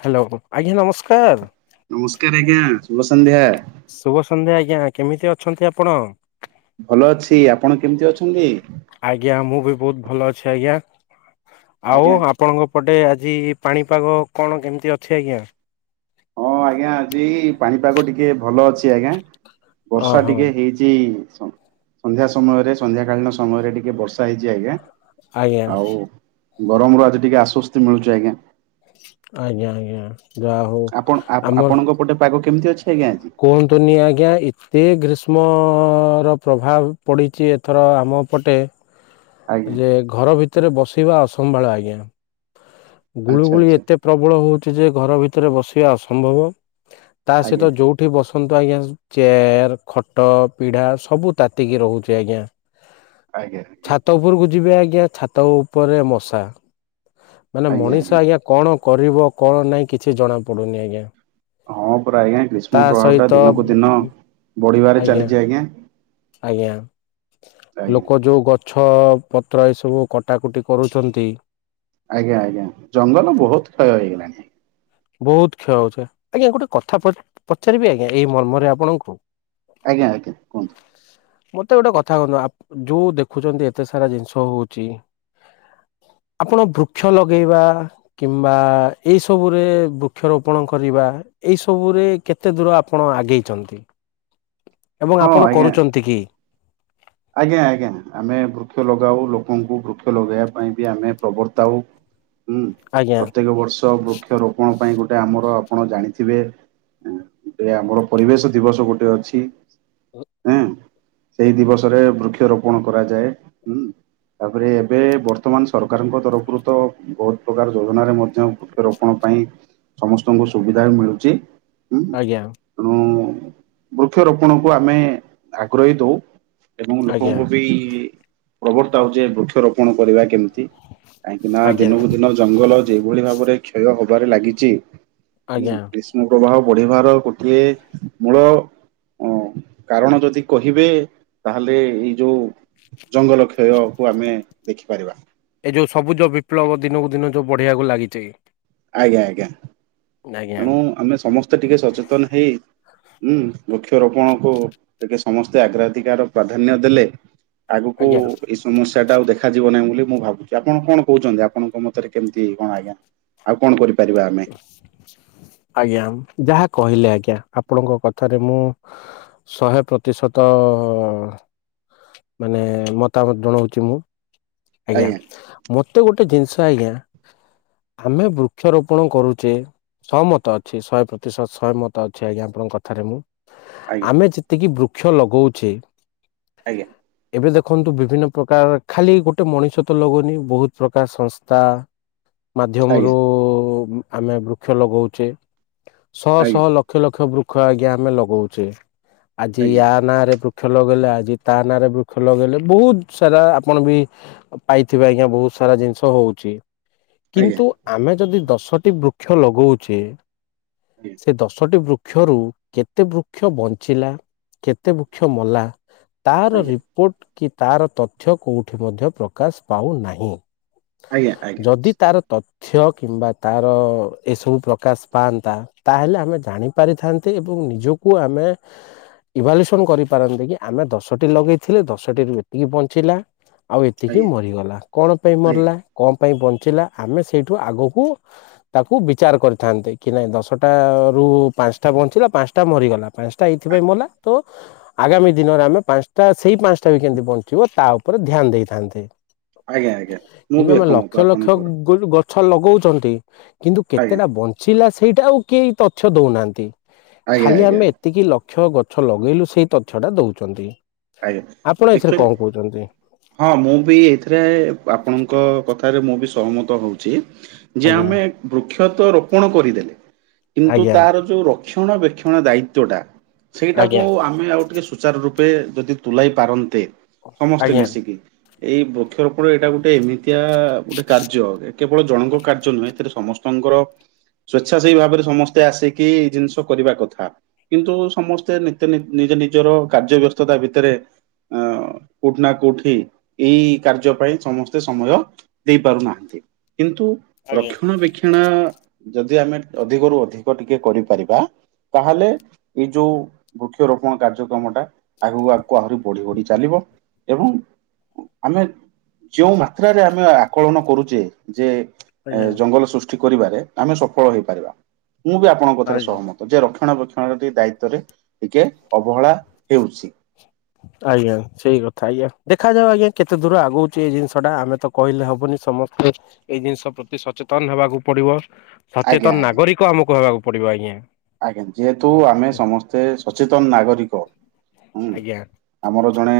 Hello ଆଜ୍ଞା ନମସ୍କାର। ନମସ୍କାର ଆଜ୍ଞା ଶୁଭ ସନ୍ଧ୍ୟା। ଶୁଭସନ୍ଧ୍ୟା ଆଜ୍ଞା କେମିତି ଅଛନ୍ତି ଆପଣ? ଭଲ ଅଛି ଆପଣ କେମିତି ଅଛନ୍ତି? ଆଜ୍ଞା ମୁଁ ବି ବହୁତ ଭଲ ଅଛି ଆଜ୍ଞା । ଆଜ୍ଞା ଆଉ ଆପଣଙ୍କ ପଟେ ଆଜି ପାଣିପାଗ କଣ କେମିତି ଅଛି ଆଜ୍ଞା? ହଁ ଆଜ୍ଞା ଆଜି ପାଣିପାଗ ଟିକେ ଭଲ ଅଛି ଆଜ୍ଞା। ବର୍ଷା ଓହୋ ଟିକେ ହେଇଛି ସନ୍ଧ୍ୟା ସମୟରେ ସନ୍ଧ୍ୟା କାଳୀନ ସମୟରେ ଟିକେ ବର୍ଷା ହେଇଚି ଆଜ୍ଞା ଆଜ୍ଞା ଆଉ ଗରମରୁ ଆଜି ଟିକେ ଆଶ୍ୱସ୍ତି ମିଳୁଛି ଆଜ୍ଞା। ଆଜ୍ଞା ଆଜ୍ଞା ଯାହା ହଉ ଆପଣ ଆପ- ଆମର ଆପଣଙ୍କ ପଟେ ପାଗ କେମିତି ଅଛି ଆଜ୍ଞା ଆଜି? କୁହନ୍ତୁନି ଆଜ୍ଞା ଏତେ ଗ୍ରୀଷ୍ମ ର ପ୍ରଭାବ ପଡ଼ିଛି ଏଥର ଆମ ପଟେ ଆଜ୍ଞା ଯେ ଘର ଭିତରେ ବସିବା ଅସମ୍ଭାଳ ଆଜ୍ଞା ଆଚ୍ଛା ଗୁଳୁଗୁଳି ଆଚ୍ଛା ଏତେ ପ୍ରବଳ ହଉଛି ଯେ ଘର ଭିତରେ ବସିବା ଅସମ୍ଭବ ତା ଆଜ୍ଞା ସହିତ ଯୋଉଠି ବସ ଦେଖନ୍ତୁ ଆଜ୍ଞା ଚେୟାର ଖଟ ପିଢା଼ ସବୁ ତାତିକି ରହୁଛି ଆଜ୍ଞା। ଆଜ୍ଞା ଆଜ୍ଞା। ଯେ ଛାତ ଉପରେ ମଶା ମାନେ ମଣିଷ ଆଜ୍ଞା କଣ କରିବ କଣ ନାହିଁ କିଛି ଜଣାପଡ଼ୁନି ଆଜ୍ଞା। ହଁ ପୁରା ଆଜ୍ଞା ତା ଗ୍ରୀଷ୍ମ ପ୍ରଭାବଟା ସହିତ ଦିନକୁ ଦିନ ବଢିବାରେ ଚାଲିଛି ଆଜ୍ଞା। ଆଜ୍ଞା ଆଜ୍ଞା ଲୋକ ଯୋଉ ଗଛ ଗଛପତ୍ର ଏସବୁ କଟାକୁଟି କରୁଛନ୍ତି ଆଜ୍ଞା ଆଜ୍ଞା ଜଙ୍ଗଲ ବହୁତ କ୍ଷୟ ହେଇଗଲାଣି। ବହୁତ କ୍ଷୟ ହଉଛେ ଆଜ୍ଞା ଗୋଟେ କଥା ପଚାରିବି ଆଜ୍ଞା ଏଇ ମର୍ମରେ ଆପଣଙ୍କୁ ଆଜ୍ଞା ଆଜ୍ଞା କୁହନ୍ତୁ ମତେ ଗୋଟେ କଥା କୁହନ୍ତୁ ଯୋଉ ଦେଖୁଛନ୍ତି ଏତେ ସାରା ଜିନିଷ ହଉଛି ଆପଣ ବୃକ୍ଷ ଲଗେଇବା କିମ୍ବା ଏଇ ସବୁରେ ବୃକ୍ଷରୋପଣ କରିବା ଏଇ ସବୁରେ କେତେ ଦୂର ଆପଣ ଆଗେଇଛନ୍ତି? ଏବଂ ହଁ ଆପଣ ଆଜ୍ଞା କରୁଛନ୍ତି କି? ଆଜ୍ଞା ଆଜ୍ଞା ଆମେ ବୃକ୍ଷ ଲଗାଉ, ଲୋକଙ୍କୁ ବୃକ୍ଷ ଲଗେଇବା ପାଇଁ ବି ଆମେ ପ୍ରବର୍ତ୍ତାଉ। ହୁଁ ଆଜ୍ଞା ପ୍ରତ୍ୟେକ ବର୍ଷ ବୃକ୍ଷ ରୋପଣ ପାଇଁ ଗୋଟେ ଗୋଟେ ଆମର ଆପଣ ଜାଣିଥିବେ ଯେ ଆମର ପରିବେଶ ଦିବସ ଗୋଟେ ଅଛି ହୁଁ ସେଇ ଦିବସ ବୃକ୍ଷରୋପଣ କରାଯାଏଁ ତାପରେ ଏବେ ବର୍ତ୍ତମାନ ସର ସରକାରଙ୍କ ତରଫରୁ ତ ବହୁତ ପ୍ରକାର ଯୋଜନାରେ ମଧ୍ୟ ବୃକ୍ଷରୋପଣ ପାଇଁ ସମସ୍ତଙ୍କୁ ସୁବିଧା ବି ମିଳୁଛି। ହୁଁ ଆଜ୍ଞା। ତେଣୁ ବୃକ୍ଷରୋପଣକୁ ଆମେ ଆଗ୍ରହୀ ଦଉ ଏବଂ ଆଜ୍ଞା ଲୋକଙ୍କୁ ବି ପ୍ରବର୍ତ୍ତାଉ ହଉଛି ବୃକ୍ଷରୋପଣ କରିବା କେମିତି। କାହିଁକି ନା ଆଜ୍ଞା ଦିନକୁ ଦିନ ଜଙ୍ଗଲ ଯେଭଳି ଭାବରେ କ୍ଷୟ ହବାରେ ଲାଗିଛି। ହଁ ଆଜ୍ଞା ଗ୍ରୀଷ୍ମ ପ୍ରଭାବ ବଢିବାର ଗୋଟିଏ ମୂଳ ଅ କାରଣ ଯଦି କହିବେ ତାହେଲେ ଏଇ ଯୋଉ ଜଙ୍ଗଲ କ୍ଷୟକୁ ଆମେ ଦେଖିପାରିବା। ଏ ଯୋଉଁ ସବୁଜ ବିପ୍ଳବ ଦିନକୁ ଦିନ ଯୋଉ ବଢ଼ିବାକୁ ଲାଗିଛି ଆଜ୍ଞା ଆଜ୍ଞା। ଆଜ୍ଞା ତେଣୁ ଆମେ ସମସ୍ତେ ଟିକେ ସଚେତନ ହେଇ ହୁଁ ବୃକ୍ଷରୋପଣକୁ ଟିକେ ସମସ୍ତେ ଆଗ୍ରାଧିକାର ପ୍ରାଧାନ୍ୟ ଦେଲେ ଆଗକୁ ଆଜ୍ଞା ଏଇ ସମସ୍ୟାଟା ଆଉ ଦେଖାଯିବ ନାହିଁ ବୋଲି ମୁଁ ଭାବୁଛି ଆପଣ କଣ କହୁଛନ୍ତି ଆପଣଙ୍କ ମତରେ କେମିତି କଣ ଆଜ୍ଞା ଆଉ କଣ କରିବ? ପାରିିବା ଆମେ? ଆଜ୍ଞା ଯାହା କହିଲେ ଆଜ୍ଞା ଆପଣଙ୍କ କଥାରେ ମୁଁ ଶହେ ପ୍ରତିଶତ ମାନେ ମତାମତ ଜଣାଉଛି ମୁଁ। ଆଜ୍ଞା ମତେ ଗୋଟେ ଜିନିଷ ଆଜ୍ଞା ଆମେ ବୃକ୍ଷରୋପଣ କରୁଛେ ଶହ ମତ ଅଛି ଶହେ ପ୍ରତିଶତ ଶହେ ମତ ଅଛି ଆଜ୍ଞା ଆପଣଙ୍କ କଥାରେ ମୁଁ ଆଜ୍ଞା ଆମେ ଯେତିକି ବୃକ୍ଷ ଲଗଉଛେ ଆଜ୍ଞା। ଏବେ ଦେଖନ୍ତୁ ବିଭିନ୍ନ ପ୍ରକାର ଖାଲି ଗୋଟେ ଗୋଟେ ମଣିଷ ତ ଲଗୁନି ବହୁତ ପ୍ରକାର ସଂସ୍ଥା ଆଜ୍ଞା ମାଧ୍ୟମରୁ ଆମେ ବୃକ୍ଷ ଲଗଉଛେ ଶହ ଶହ ଆଜ୍ଞା ଲକ୍ଷ ଲକ୍ଷ ବୃକ୍ଷ ଆଜ୍ଞା ଆମେ ଲଗଉଛେ। ଆଜ୍ଞା ଆଜି ଆଜ୍ଞା ୟା ନାଁ ରେ ଖେଲଗଲେ ଆଜି ତା ନାଁରେ ବୃକ୍ଷ୍ ଲଗଲେ ବହୁତ ସାରା ଆପଣ ବି ପାଇଥିବା ଆଜ୍ଞା ବହୁତ ସାରା ଜିନିଷ ହଉଛି ଆଜ୍ଞା କିନ୍ତୁ ଆମେ ଯଦି ଦଶ ଦଶଟି ବୃକ୍ଷ ଲଗଉଛେ ସେ ଦଶଟି ବୃକ୍ଷ ବୃକ୍ଷରୁ କେତେ ବୃକ୍ଷ ବଞ୍ଚିଲା କେତେ ବୃକ୍ଷ ମଲା ତାର ରିପୋର୍ଟ କି ତାର ତଥ୍ୟ କୋଉଠି ପ୍ରକାଶ ପାଉନାହି ଆଜ୍ଞା ଆଜ୍ଞା ଆଜ୍ଞା ଆଜ୍ଞା ଯଦି ତାର କ୍ଷ କିମ୍ବା ତାର ଏସବୁ ପ୍ରକାଶ ପାଆନ୍ତା ତାହେଲେ ଆମେ ଜାଣି ପାରିଥାନ୍ତେ ଏବଂ ନିଜକୁ ଆମେ ଇଭଲ୍ୟୁସନ କରିପାରନ୍ତି କି ଆମେ ଦଶଟି ଲଗେଇଥିଲେୁ ଦଶଟିରୁ ଏତିକି ବଞ୍ଚିଲା ଆଉ ଏତିକି ମରିଗଲା କଣ ପାଇଁ ମରିଲା କଣ ବଞ୍ଚିଲା ଆମେ ସେଇଠୁ ଆଗକୁ ତାକୁ ବିଚାର କରିଥା କି ନ ଦଶଟା ୁ ପାଞ୍ଚଟା ବହଞ୍ଚିଲା ପାଞ୍ଚଟା ମରିଗଲା। ପାଞ୍ଚଟା ଏଇଥିପାଇଁ ମଲା ତ ଆଗାମୀ ଦିନରେ ଆମେ ପାଞ୍ଚଟା ସେଇ ପାଞ୍ଚଟା ବି କେମିତି ବଞ୍ଚିବ ତାରେ ଉପରେ ଧ୍ୟାନ ଦେଇଥାନ୍ତ ଆଜ୍ଞା ଆଜ୍ଞା ମୁଁ କିନ୍ତୁ ବି ଆମେ ଏକମତ ଲକ୍ଷ ଲକ୍ଷ ଆପଣଙ୍କର ଗଛ ଲଗାଉଛନ୍ତି କିନ୍ତୁ ଆଜ୍ଞା କେତେଟା ବଞ୍ଚିଲା ସେଇଟା ଆଉ କେହି ତଥ୍ୟ ଦେଉନାହାନ୍ତି। ଆଜ୍ଞା ଖାଲି ଆଜ୍ଞା ଆମେ ଏତିକି ଲକ୍ଷ ଗଛ ଲଗେଇଲୁ ସେହି ତଥ୍ୟଟା ଦେଉଛନ୍ତି। ଆଜ୍ଞା ଆପଣ ଏଥିରେ ଆକ୍ଚୁଆଲି କଣ କହୁଛନ୍ତି। ହଁ ମୁଁ ବି ଏଇଥିରେ ଆପଣଙ୍କ କଥାରେ ମୁଁ ବି ସହମତ ହେଉଛି। ଯେ ଆଜ୍ଞା ଆମେ ବୃକ୍ଷତଃ ରୋପଣ କରିଦେଲେ କିନ୍ତୁ ଆଜ୍ଞା ତାର ଯୋଉ ର ରକ୍ଷଣା ବବେକ୍ଷଣ ଦାୟିତ୍ୱଟା ସେଇଟାକୁ ଆଜ୍ଞା ଆମେ ଆଉ ଟିକେ ସୁଚାର ରୂପେ ଯଦି ତୁଲାଇ ପାରନ୍ତେ ସମସ୍ତେ ଆଜ୍ଞା ମିଶିକି ଏଇ ବୃକ୍ଷରୋପଣ ଏଇଟା ଗୋଟେ ଏମିତିଆ ଗୋଟେ କାର୍ଯ୍ୟ କେବଳ ଜଣଙ୍କ କାର୍ଯ୍ୟ ନୁହେଁ ଏଥିରେ ସମସ୍ତଙ୍କ ଙ୍କର ସ୍ଵେଚ୍ଛା ସେଇ ଭାବରେ ସମସ୍ତେ ଆସିକି ଏଇ ଜିନିଷ କରିବା କଥା କିନ୍ତୁ ସମସ୍ତେ ନିତ୍ୟ ନି ନିଜର କାର୍ଯ୍ୟ ବ୍ୟସ୍ତତା ଭିତରେ ଅ କୋଉଠି ନା କୋଉଠି ଏଇ କାର୍ଯ୍ୟ ପାଇଁ ସମସ୍ତେ ସମୟ ଦେଇ ପାରୁନାହାନ୍ତି। କିନ୍ତୁ ରକ୍ଷଣା ବେକ୍ଷଣା ଯଦି ଆମେ ଅଧିକରୁୁ ଅଧିକ ଟିକେ କରିପାରିବା ତାହେଲେ ଏଇ ଯୋଉ ବୃକ୍ଷ ରୋଗ ଣ କାର୍ଯ୍ୟକ୍ରମ ଟା ଆଗକୁ ଆଗକୁ ଆହୁରି ବଢି ବଢି ଚାଲିବ ଏବଂ ଆମେ ଯୋଉ ମାତ୍ରରେ ଆମେ ଆକଳନ କରୁଛେ ଯେ ଆଜ୍ଞା ଏ ଜଙ୍ଗଲ ସୃଷ୍ଟି କରିବାରେ ଆମେ ସଫଳ ହେଇପାରିବା ମୁଁ ବି ଆପଣଙ୍କ କଥାରେ ଆଜ୍ଞା। ସହମତ ଯେ ର ରଣା ବକ୍ଷଣ ଦାୟିତଵରେ ଟିକେ ଅବହେଳା ହେଉଛି। ଆଜ୍ଞା ସେଇ କଥା ଆଜ୍ଞା ଦେଖାାଯାଉ ଆଜ୍ଞା କେତେ ଦୂର ଆଗଉଛି ଏଇ ଜିନିଷ ଟା ଆମେ ତ କହିଲେ ହବନି। ସମସ୍ତେ ଏଇ ଜିନିଷ ପ୍ରତି ସଚେତନ ହେବାକୁ ପଡିବ। ଆଜ୍ଞା ସଚେତନ ଆଜ୍ଞା ନାଗରିକ ଆମକୁ ହେବାକୁ ପଡିବ ଆଜ୍ଞା। ଆଜ୍ଞା ଯେହେତୁ ଆମେ ସମସ୍ତେ ସଚେତନ ନାଗରିକ ହୁଁ ଆଜ୍ଞା ଆମର ଜଣେ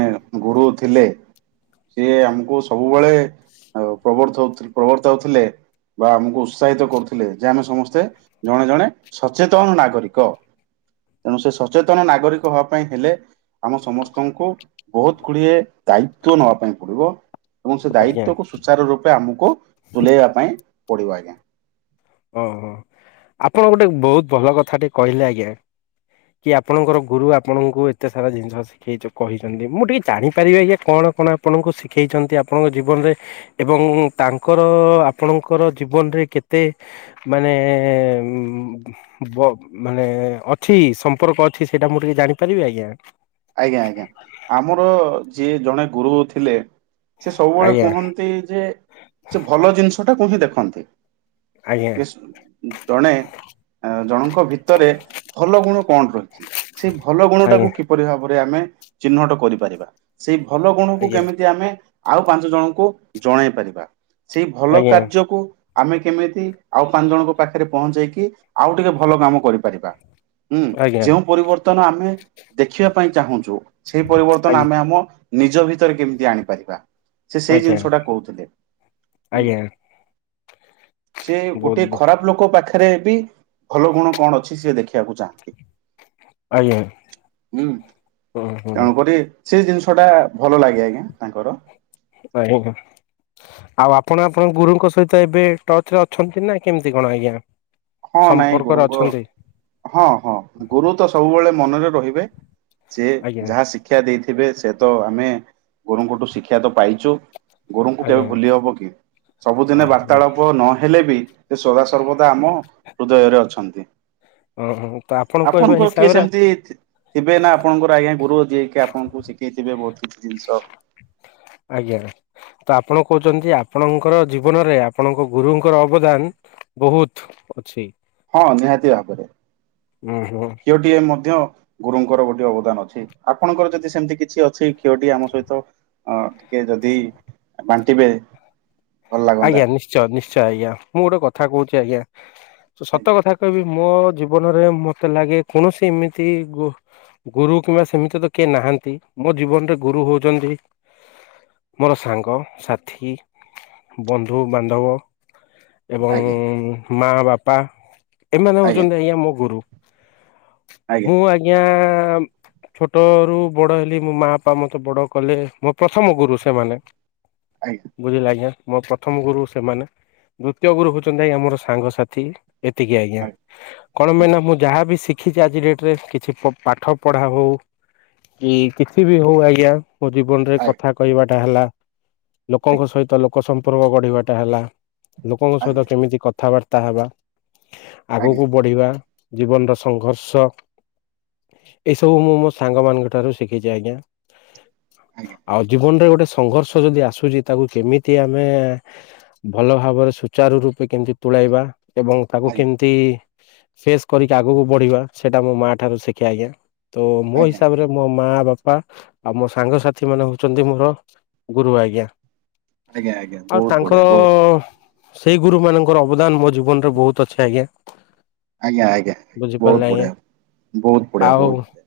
ଗୁରୁ ଥିଲେ। ସିଏ ଆମକୁ ସବୁବେଳେ ପ୍ରବର୍ତଉ ପ୍ରବର୍ତ୍ତଉଥିଲେ ବା ଆମକୁ ଉତ୍ସାହିତ କରୁଥିଲେ ଯେ ଆମେ ସମସ୍ତେ ଜଣେ ଜଣେ ସଚେତନ ନାଗରିକ ତେଣୁ ସେ ସଚେତନ ନାଗରିକ ହବା ପାଇଁ ହେଲେ ଆମ ସମସ୍ତଙ୍କୁ ବହୁତ ଗୁଡିଏ ଦାୟିତ୍ଵ ନବା ପାଇଁ ପଡିବ। ଏବଂ ସେ ଆଜ୍ଞା ଦାୟିତ୍ଵକୁ ସୁଚାର ରୂପେ ଆମକୁ ତୁଲେଇବା ପାଇଁ ପଡିବ ଆଜ୍ଞା। ଓହୋ ଆପଣ ଗୋଟେ ବହୁତ ଭଲ କଥା ଟି କହିଲେ ଆଜ୍ଞା। କି ଆପଣଙ୍କର ଗୁରୁ ଆପଣଙ୍କୁ ଏତେ ସାରା ଜିନିଷ ଶିଖେଇଛ କହିଛନ୍ତି ମୁଁ ଟିକେ ଜାଣିପାରିବି ଆଜ୍ଞା କଣ କଣ ଆପଣଙ୍କୁ ଶିଖେଇଛନ୍ତି ଆପଣଙ୍କ ଜୀବନରେ ଏବଂ ତାଙ୍କର ଆପଣଙ୍କର ଜୀବ ରେ କେତେ ମାନେ ବ ମାନେ ଅଛି ସମ୍ପର୍କ ଅଛି ସେ ଏଟା ମୁଁ ଟିକେ ଜାଣିପାରିବି ଆଜ୍ଞା? ଆଜ୍ଞା ଆଜ୍ଞା ଆମର ଯିଏ ଜଣେ ଗୁରୁ ଥିଲେ ସେ ସବୁବେଳେ ଆଜ୍ଞା କୁହନ୍ତି ଯେ ସେ ଭଲ ଜିନିଷ ଟା କୁ ହିଁ ଦେଖନ୍ତି। ଆଜ୍ଞା ଜଣେ ଆ ଜଣଙ୍କ ଭିତରେ ଭଲ ଗୁଣ କଣ ରହିଛି ସେଇ ଭଲ ଗୁଣ ଟାକୁ ଆଜ୍ଞା କି ଭାବରେ ଆମେ ଚିହ୍ନଟ କରିପାରିବା ସେଇ ଭଲ ଗୁଣକୁ ଆଜ୍ଞା କେମିତି ଆମେ ଆଉ ପାଞ୍ଚ ଜଣଙ୍କୁ ଜଣେଇ ପାରିବା ସେଇ ଭଲ ଆଜ୍ଞା କାର୍ଯ୍ୟକୁ ଆମେ କେମିତି ଆଉ ପାଞ୍ଚ ଜଣଙ୍କ ପାଖରେ ପହଞ୍ଚେଇକି ଆଉ ଟିକେ ଭଲ କାମ କରିପାରିବା। ହୁଁ ଆଜ୍ଞା ଯେଉଁ ପରିବର୍ତ୍ତନ ଆମେ ଦେଖିବା ପାଇଁ ଚାହୁଁଛୁ ସେଇ ପରିବର୍ତ୍ତନ ଆଜ୍ଞା ଆମେ ଆମ ନିଜ ଭିତରେ କେମିତି ଆଣିପାରିବା? ସେ ସେଇ ଆଜ୍ଞା ଜିନିଷ ଟା କହୁଥିଲେ ହୁଁ। ଆଜ୍ଞା ସେ ବହୁତ ଗୋଟେ ବ ଖରାପ ଲୋକ ପାଖ ରେ ବି ଭଲ ଗୁଣ କଣ ଅଛି ସିଏ ଦେଖିବାକୁ ଚାହାନ୍ତି। ଆଜ୍ଞା। ହୁଁ ହୁଁ ହୁଁ ତେଣୁକରି ସେ ଜିନିଷ ଟା ଭଲ ଲାଗେ ଆଜ୍ଞା ତାଙ୍କର। [unintelligible] ଆଉ ଆପଣ ଆପଣଙ୍କ ଗୁରୁଙ୍କ ସହିତ ଏବେ ଟଚ୍ ରେ ଅଛନ୍ତି ନା କେମିତି କଣ ଆଜ୍ଞା? ହଁ ନାଇଁ ସମ୍ପର୍କରେ ଗୁରୁଙ୍କ ଅଛନ୍ତି ହଁ ହଁ ଗୁରୁ ତ ସବୁବେଳେ ମନରେ ରହିବେ। ସିଏ ଆଜ୍ଞା ଯାହା ଶିକ୍ଷା ଦେଇଥିବେ ସେ ତ ଆମେ ଗୁରୁଙ୍କଠୁ ଶିକ୍ଷା ତ ପାଇଛୁ। ଗୁରୁଙ୍କୁ କେବେ ଆଜ୍ଞା ଭୁଲି ହବ କି ସବୁଦିନେ ଓହୋ ବାର୍ତ୍ତାଳାପ ନହେଲେ ବି ସେ ସଦା ସର୍ବଦା ଆମ ହୃଦୟରେ ଅଛନ୍ତି। ଓ ହୋ! ଆପଣଙ୍କର କିଏ ସେମିତି ଥିବେ ନା ଆପଣଙ୍କର ଆଜ୍ଞା ଗୁରୁ ଯିଏ କି ଆପଣଙ୍କୁ ଶିଖେଇଥିବେ ବହୁତ କିଛି ଜିନିଷ। ଆଜ୍ଞା। ତ ଆପଣ କହୁଛନ୍ତି ଆପଣଙ୍କର ଜୀବନରେ ଆପଣଙ୍କ ଗୁରୁଙ୍କର ଅବଦାନ ବହୁତ ଅଛି। ହଁ ନିହାତି ଭାବରେ ଉଁ ହୁଁ ଝିଅଟିଏ ମଧ୍ୟ ଗୁରୁଙ୍କର ଗୋଟିଏଞୋ ଅବଦାନ ଅଛି ଆପଣଙ୍କର ଯଦି ସେମିତି କିଛି ଅଛି କ୍ଷୟଟି ଆମ ସହିତ ଅ କେ ଯଦି ବାଣ୍ଟିବେ ଭଲ ଲାଗନ୍ତା ଆଜ୍ଞା ନିଶ୍ଚୟ ନିଶ୍ଚୟ ଆଜ୍ଞା ମୁଁ ଗୋଟେ କଥା କହୁଛି ଆଜ୍ଞା ସତ କଥା କହିବି। ମୋ ଜୀବନରେ ମୋତେ ଲାଗେ କୌଣସି ଏମିତି ଗୁ ଗୁରୁ କିମ୍ବା ସେମିତି ତ କିଏ ନାଁ ଥାନ୍ତି ମୋ ଜୀବନରେ ଗୁରୁ ହୋଉଛନ୍ତି ମୋର ସାଙ୍ଗ ସାଥି। ବନ୍ଧୁବାନ୍ଧବ ଏବଂ ଆଜ୍ଞା ମା ବାପା। ଏମାନେ ହଉଛନ୍ତି ଆଜ୍ଞା ମୋ ଗୁରୁ। ମୁଁ ଆଜ୍ଞା ଆମ୍ଓଓ ଛୋଟ ରୁ ବଡ ହେଲି ମୋ ମା ପା ମତେ ବଡ କଲେ ମୋ ପ୍ରଥମ ଗୁରୁ ସେମାନେ। ଆଜ୍ଞା ବୁଝିଲ ଆଜ୍ଞା। ମୋ ପ୍ରଥମ ଗୁରୁ ସେମାନେ ଦ୍ଵିତୀୟ ଗୁରୁ ହଉଛନ୍ତି ଆଜ୍ଞା ମୋର ସାଙ୍ଗସାଥି। ଏତିକି ଆଜ୍ଞା କଣ ପାଇଁନା ମୁଁ ଯାହାବି ଶି ଖିଛି ଆଜି ଡେଟ ରେ କିଛି ପ ପାଠ ପଢା ହଉ କି କିଛି ବି ହଉ ଆଜ୍ଞା ମୋ ଜୀବନରେ ଆଜ୍ଞା କଥା କହିବାଟା ହେଲା ଲୋକଙ୍କ ସହିତ ଲୋକ ସମ୍ପର୍କ ଗଢ଼ିବାଟା ହେଲା ଲୋକଙ୍କ ସହିତ ଆଜ୍ଞା କେମିତି କଥାବାର୍ତ୍ତା ହେବା ଆଜ୍ଞା ଆଗକୁ ବଢିବା ଜୀବନର ସଂଘର୍ଷ ଏଇସବୁ ମୁଁ ମୋ ସାଙ୍ଗ ମାନଙ୍କ ଠାରୁ ଶିଖିଛି ଆଜ୍ଞା। ଆଜ୍ଞା ଆଜ୍ଞା ଆଉ ଜୀବନରେ ଗୋଟେ ସଂଘର୍ଷ ଯଦି ଆସୁଛି ତାକୁ କେମିତି ଆମେ ଭଲ ଭାବରେ ସୁଚାରୁ ରୂପେ କେମତି ତୁଳେଇବା। ଏବଂ ତାକୁ ଆଜ୍ଞା କେମିତି ଫେସ୍ କରିକି ଆଗକୁ ବଢିବା ସେଇଟା ମୋ ମା ଠାରୁ ଶିଖେ ଆଜ୍ଞା । ତ ମୋ ଆଜ୍ଞା ହିସାବରେ, ମୋ ମା ବାପା ହିଁ ମୋ ପାଇଁ ସବୁଠାରୁ ବଡ଼ ଆଧାର ଏବଂ ପ୍ରେରଣା। ବାପା ଆଉ ମୋ ସାଙ୍ଗ ସାାଥି ମାନେ ହଉଛନ୍ତି ମୋର ଗୁରୁ ଆଜ୍ଞା । ଆଜ୍ଞା ଆଜ୍ଞା ଆଉ ବହୁତ ତାଙ୍କର ବଢିଆ ବହୁତ ସେଇ ଗୁରୁ ମାନଙ୍କର ଅବଦାନ ମୋ ଜୀବନ ରେ ବହୁତ ଅଛି ଆଜ୍ଞା । ଆଜ୍ଞା ଆଜ୍ଞା ଆା ବହୁତ ବଢିଆ ବହୁତ ବଢିଆ ଆଉ ବହୁତ ବଢିଆ ।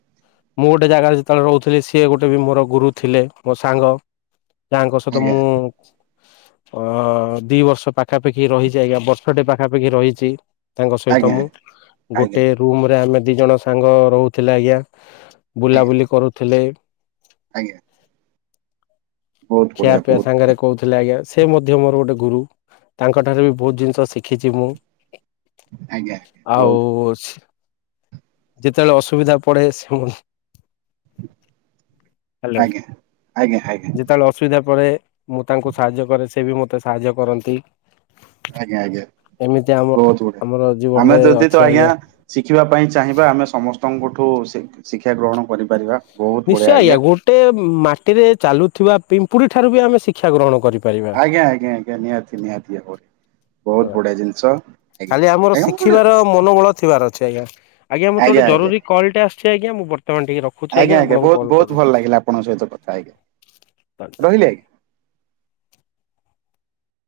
ମୁଁ ଗୋଟେ ଜାଗାରେ ଯେତେବେଳେ ରହୁଥିଲି। ସିଏ ଗୋଟେ ବି ମୋର ଗୁରୁ ଥିଲେ ମୋ ସାଙ୍ଗ । ଯାହାଙ୍କ ସହିତ ମୁଁ ସବୁବେଳେ ରହିବାକୁ ଏବଂ ଆଜ୍ଞା ସମୟ ବିତାଇବାକୁ ଭଲ ପାଏ। ଅ ଦି ବର୍ଷ ପାଖାପାଖି ରହିଛି ଆଜ୍ଞା ବର୍ଷ ଟେ ପାଖାପାଖି ରହିଛି । ତାଙ୍କ ସହିତ ଆଜ୍ଞା ମୁଁ ଆଜ୍ଞା ଗୋଟେ ରୁମ ରେ ଆମେ ଦି ଜଣ ସାଙ୍ଗ ରହୁଥିଲେ ଆଜ୍ଞା । ଆଜ୍ଞା ବୁଲାବୁଲି କରୁଥିଲେ । ଆଜ୍ଞା । ଖିଆ ପିଆ ସାଙ୍ଗରେ ବଢିଆ କହୁଥିଲେ ଆଜ୍ଞା । ସେ ମଧ୍ୟ ମୋର ଗୋଟଏ ଗୁରୁ । ତାଙ୍କଠାରୁ ବି ବହୁତ ଜିନିଷ ଶିଖିଛି ମୁଁ ଆଜ୍ଞା ଆଜ୍ଞା । ଆଉ ବହୁତ ବଢିଆ । ଯେତେବେଳେ ଅସୁବିଧା ପଡ଼େ ସେମାନେ ସାହାଯ୍ୟ କରନ୍ତି। ଆଜ୍ଞା ଆଜ୍ଞା ଆଜ୍ଞା । ଆସିଲା ପରେ ମୁଁ ତାଙ୍କୁ ସାହାଯ୍ୟ କରେ ସେ ବି ମୋତେ ସାହାଯ୍ୟ କରନ୍ତି। ଆଜ୍ଞା ଆଜ୍ଞା ଏମିତି ଆମ । ବହୁତ ଗୁଡଆ ଆମର ଆମେ ଜୀବନରେ ଯଦି ଅଛି ତ ଆଜ୍ଞା ଶିଖିବା ପାଇଁ ଚାହିଁବା ଆମେ ସମସ୍ତେ । ସମସ୍ତଙ୍କଠୁ ଶିକ୍ଷା ଗ୍ରହଣ କରିପାରିବା । ନିଶ୍ଚୟ ଆଜ୍ଞା ଗୋଟେ ମାଟିରେ ଚାଲୁଥିବା ପିମ୍ପୁଡି ଠାରୁ ବି ଆମେ ଶିକ୍ଷା ଗ୍ରହଣ କରିପାରିବା। ଆଜ୍ଞା ଆଞା ଆଜ୍ଞା ନିହାତି ନିହାତି ଆଉ। ଖାଲି ଆମର ଆଜ୍ଞା ମୁଁ ଗୋଟେ ଶିଖିବାର ମନୋବଳ ଥିବାର ଅଛି । ଆା ଆ ଆଛା ମୋତ ଆଜ୍ଞା ଗୋ ଆଜ୍ଞା ଜରୁରୀ କଲଟା ଆସିଛି ଆଜ୍ଞ ମୁଁ ବର୍ତମାନ ଟିକେ ରଖଛି। ଆଜ୍ଞା ଆଜ୍ଞା ବହୁତ ବହୁତ ଭଲ ଲାଗିଲା। ଆପଣଙ୍କ ସହିତ କଥା ଧନ୍ୟବାଦ। ଆଜ୍ଞା ରହିଲି ଆଜ୍ଞା। [inaudible]